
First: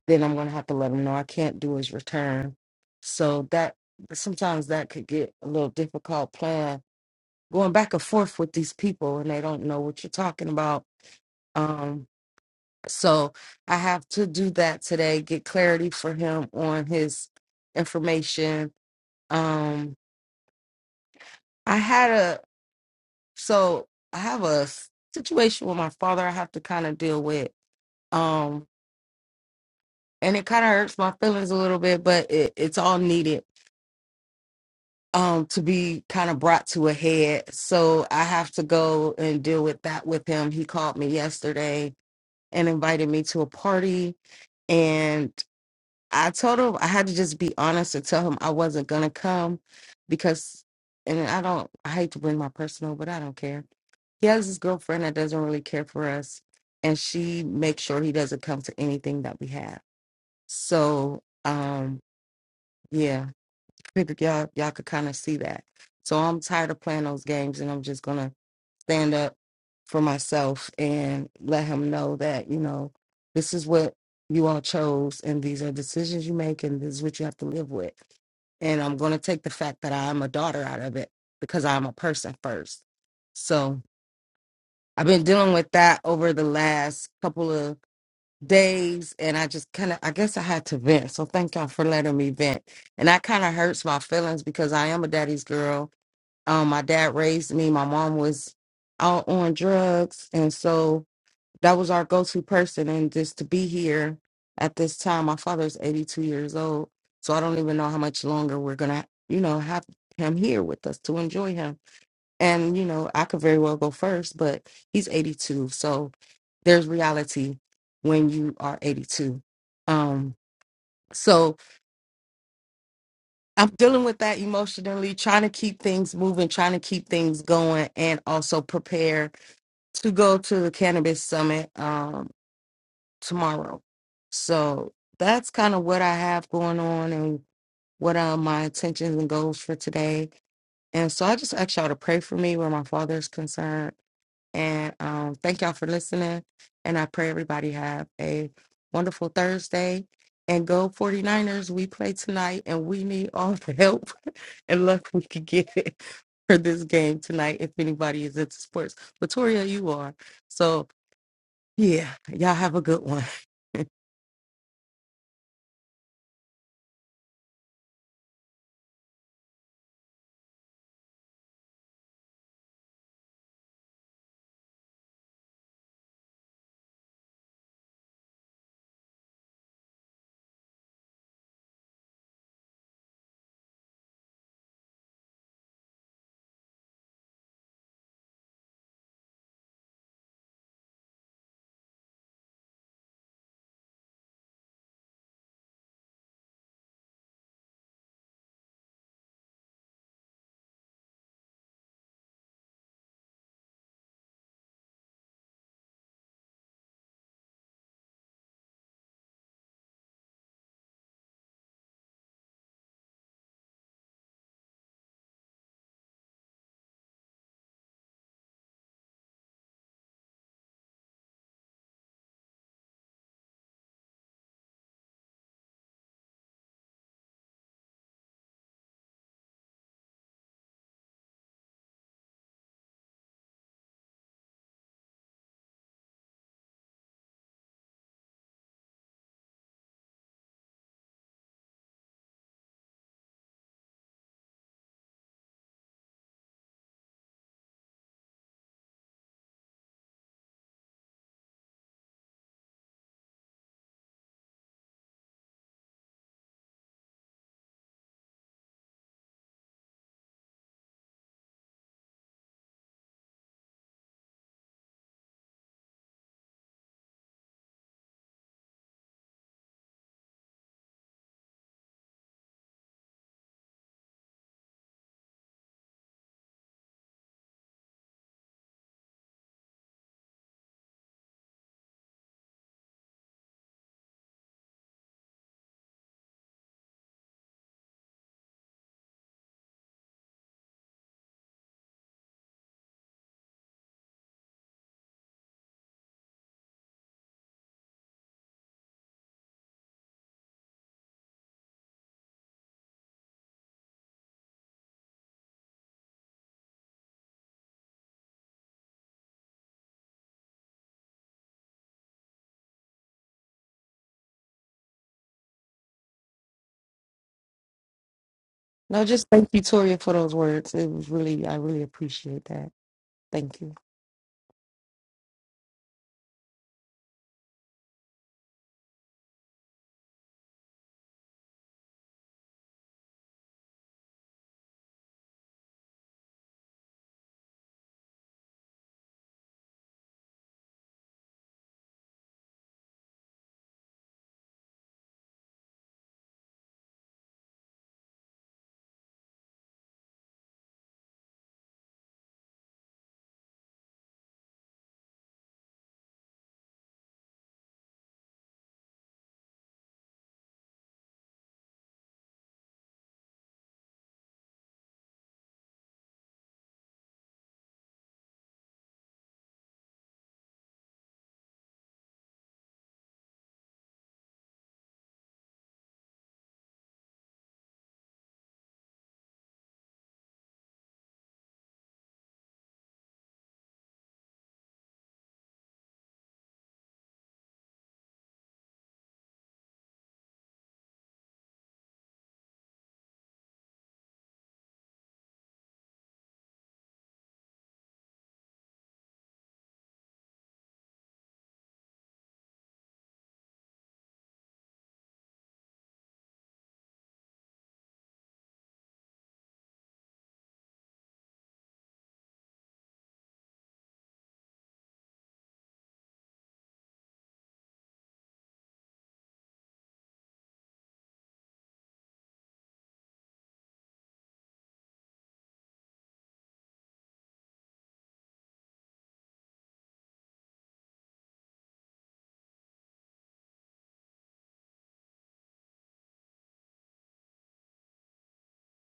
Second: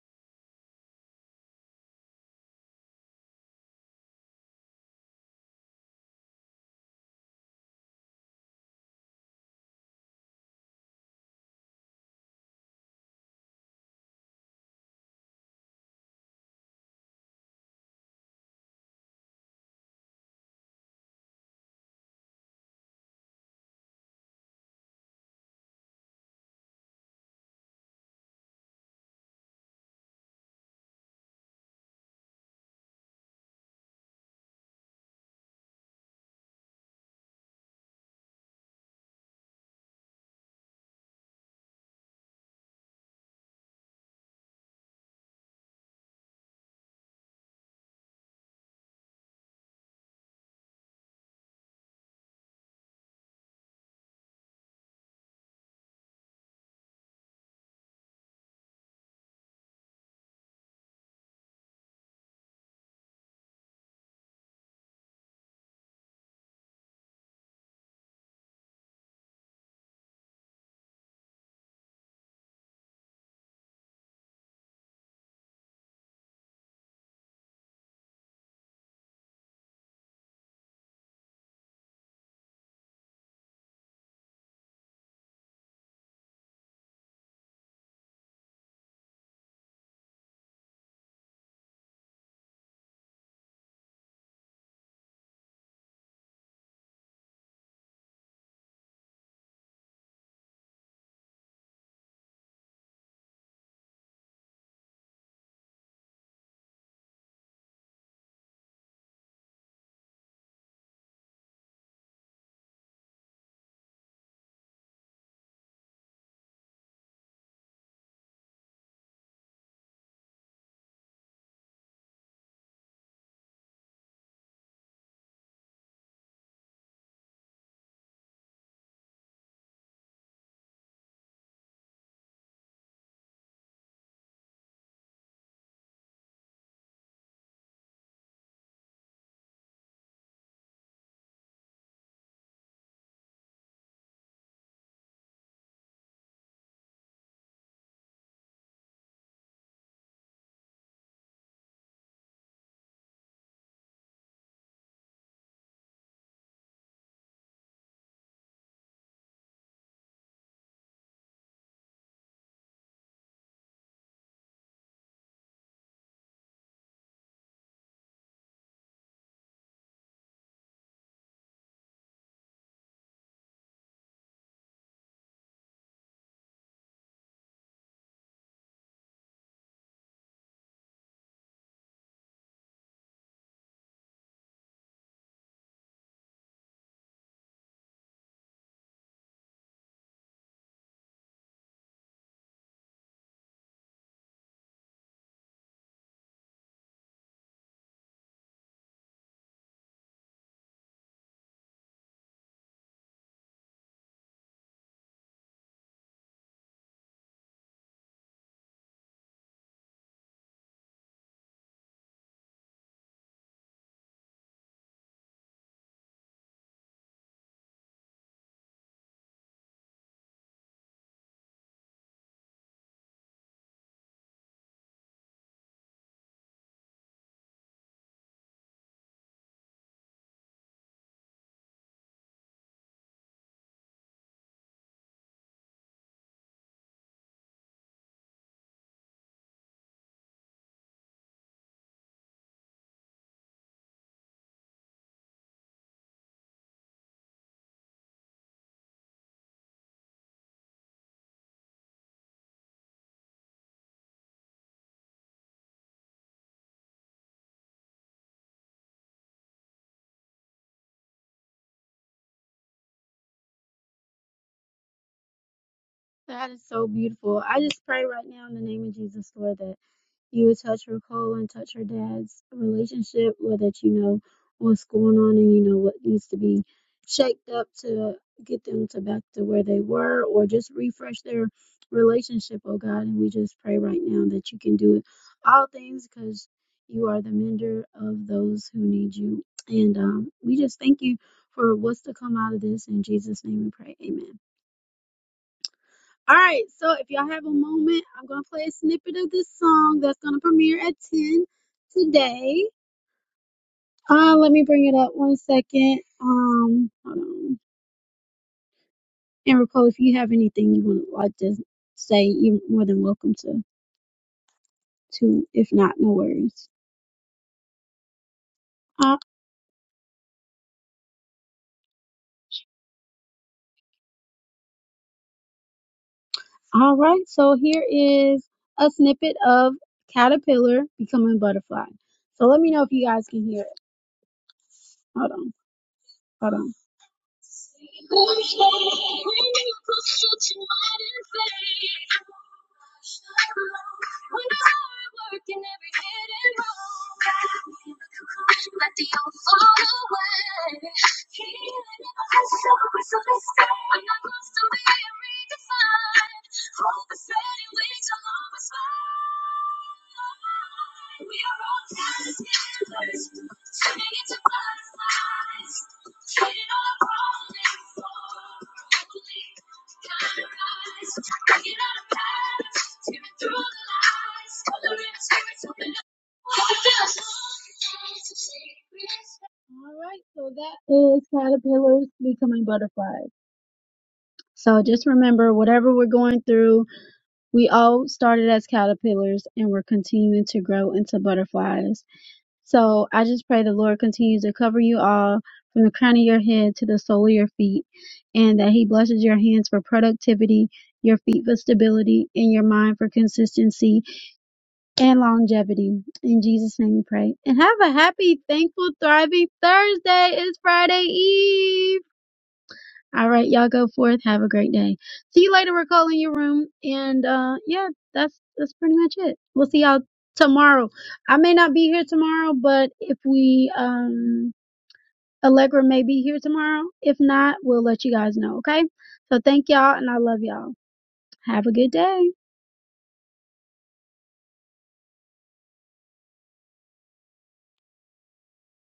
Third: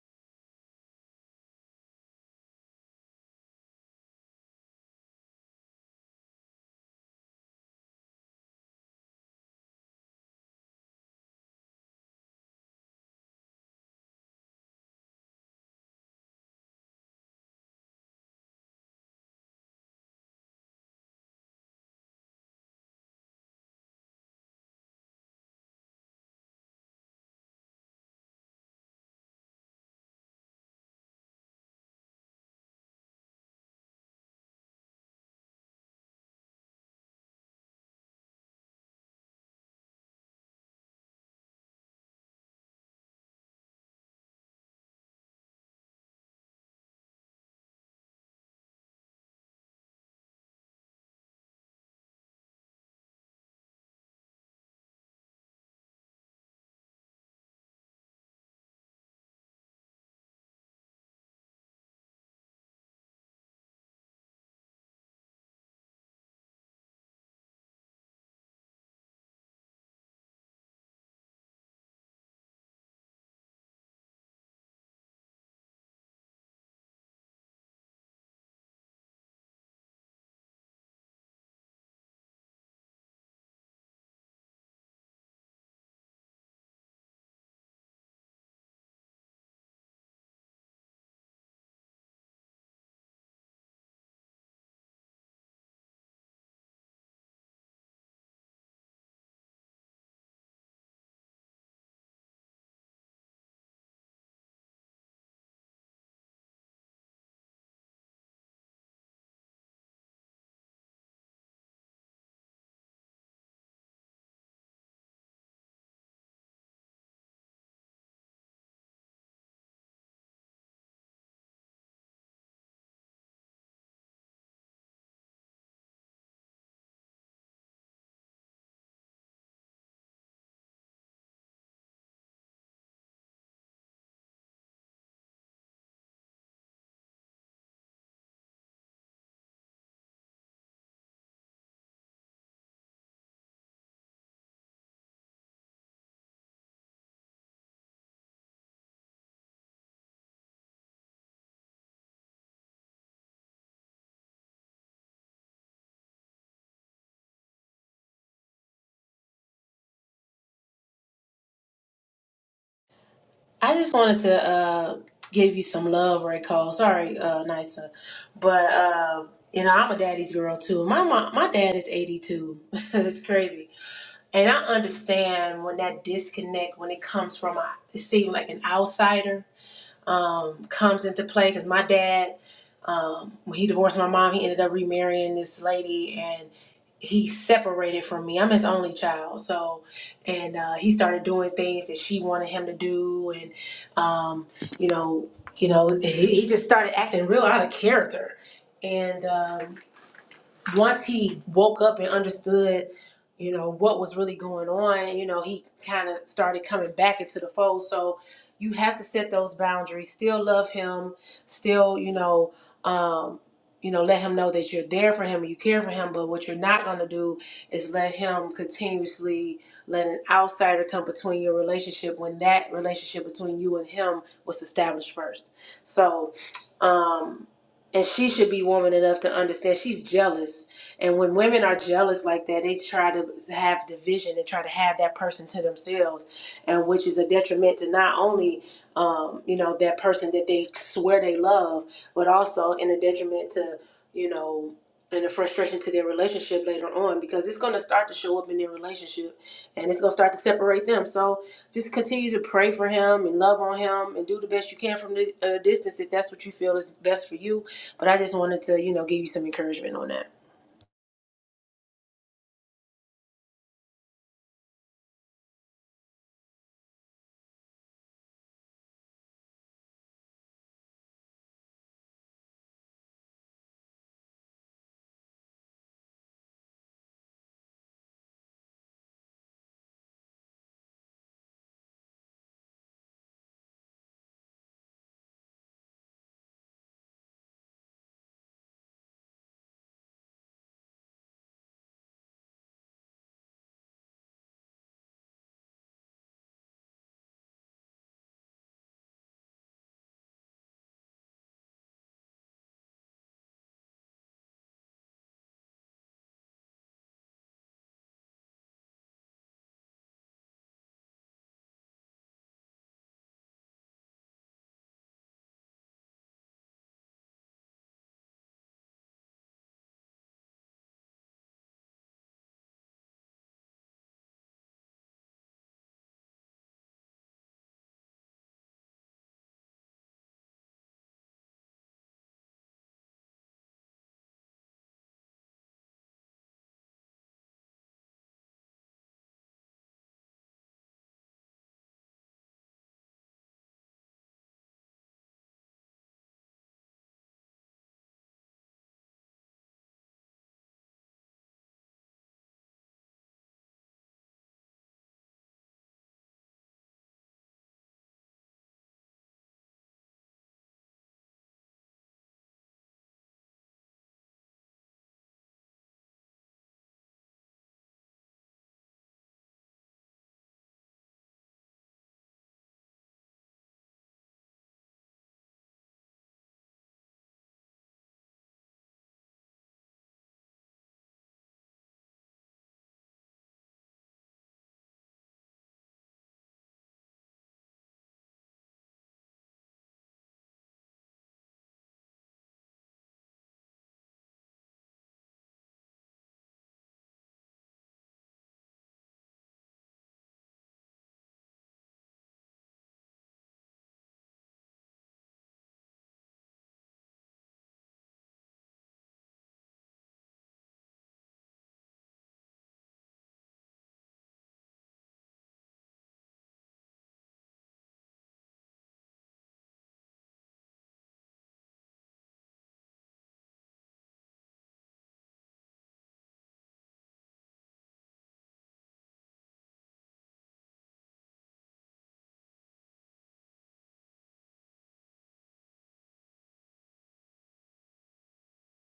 [SPEAKER 3] then I'm gonna have to let him know I can't do his return. So that sometimes that could get a little difficult plan going back and forth with these people and they don't know what you're talking about. Um, so I have to do that today, get clarity for him on his information. Um, I had a so I have a situation with my father I have to kind of deal with. Um, and it kind of hurts my feelings a little bit, but it, it's all needed um to be kind of brought to a head so i have to go and deal with that with him he called me yesterday and invited me to a party. And I told him I had to just be honest and tell him I wasn't gonna come because, and I don't, I hate to bring my personal, but I don't care. He has this girlfriend that doesn't really care for us, and she makes sure he doesn't come to anything that we have. So, um, yeah, figured y'all y'all could kind of see that. So I'm tired of playing those games, and I'm just gonna stand up for myself and let him know that, you know, this is what you all chose and these are decisions you make and this is what you have to live with. And I'm going to take the fact that I am a daughter out of it because I'm a person first. So I've been dealing with that over the last couple of days and I just kind of, I guess I had to vent. So thank y'all for letting me vent. And that kind of hurts my feelings because I am a daddy's girl um, my dad raised me. My mom was out on drugs, and so that was our go-to person. And just to be here at this time, my father's 82 years old, so I don't even know how much longer we're gonna, you know, have him here with us to enjoy him. And you know, I could very well go first, but he's 82, so there's reality when you are 82. Um, so I'm dealing with that emotionally, trying to keep things moving, trying to keep things going, and also prepare to go to the cannabis summit um, tomorrow. So that's kind of what I have going on and what are my intentions and goals for today. And so I just ask y'all to pray for me where my father is concerned. And um, thank y'all for listening. And I pray everybody have a wonderful Thursday. And go 49ers. We play tonight and we need all the help and luck we could get for this game tonight if anybody is into sports. Latoria, you are. So, yeah, y'all have a good one.
[SPEAKER 2] I just wanted to uh, give you some love, Ray Cole. Sorry, uh, Nisa, but uh, you know I'm a daddy's girl too. My mom, my dad is 82. it's crazy. And I understand when that disconnect, when it comes from, a, it seems like an outsider, um, comes into play. Because my dad, um, when he divorced my mom, he ended up remarrying this lady, and he separated from me. I'm his only child, so, and uh, he started doing things that she wanted him to do, and, um, you know, you know, he, he just started acting real out of character, and. um, once he woke up and understood, you know, what was really going on, you know, he kind of started coming back into the fold. So you have to set those boundaries, still love him, still, you know, um, you know, let him know that you're there for him and you care for him. But what you're not going to do is let him continuously let an outsider come between your relationship when that relationship between you and him was established first. So, um, and she should be woman enough to understand she's jealous and when women are jealous like that they try to have division and try to have that person to themselves and which is a detriment to not only um, you know that person that they swear they love but also in a detriment to you know and a frustration to their relationship later on because it's going to start to show up in their relationship and it's going to start to separate them. So just continue to pray for him and love on him and do the best you can from the uh, distance if that's what you feel is best for you. But I just wanted to, you know, give you some encouragement on that.
[SPEAKER 1] That is so beautiful. I just pray right now in the name of Jesus, Lord, that you would touch her coal and touch her dad's relationship, or that you know what's going on and you know what needs to be shaped up to get them to back to where they were, or just refresh their relationship, oh God. And we just pray right now that you can do it all things because you are the mender of those who need you. And um, we just thank you for what's to come out of this. In Jesus' name we pray. Amen. All right, so if y'all have a moment, I'm gonna play a snippet of this song that's gonna premiere at 10 today. Uh, let me bring it up one second. Um, hold on. And Nicole, if you have anything you would like to say, you're more than welcome to. To if not, no worries.
[SPEAKER 3] no,
[SPEAKER 1] Uh,
[SPEAKER 3] just thank you, Toria, for those words. It was really, I really appreciate that. Thank you.
[SPEAKER 1] all right, so here is a snippet of caterpillar becoming butterfly. So let me know if you guys can hear it. Hold on, hold on. All right, so that is caterpillars becoming butterfly. So just remember, whatever we're going through, we all started as caterpillars and we're continuing to grow into butterflies. So I just pray the Lord continues to cover you all from the crown of your head to the sole of your feet and that He blesses your hands for productivity, your feet for stability, and your mind for consistency and longevity. In Jesus' name we pray. And have a happy, thankful, thriving Thursday. It's Friday Eve. All right, y'all go forth. Have a great day. See you later. We're calling your room, and uh, yeah, that's that's pretty much it. We'll see y'all tomorrow. I may not be here tomorrow, but if we um Allegra may be here tomorrow. If not, we'll let you guys know. Okay. So thank y'all, and I love y'all. Have a good day.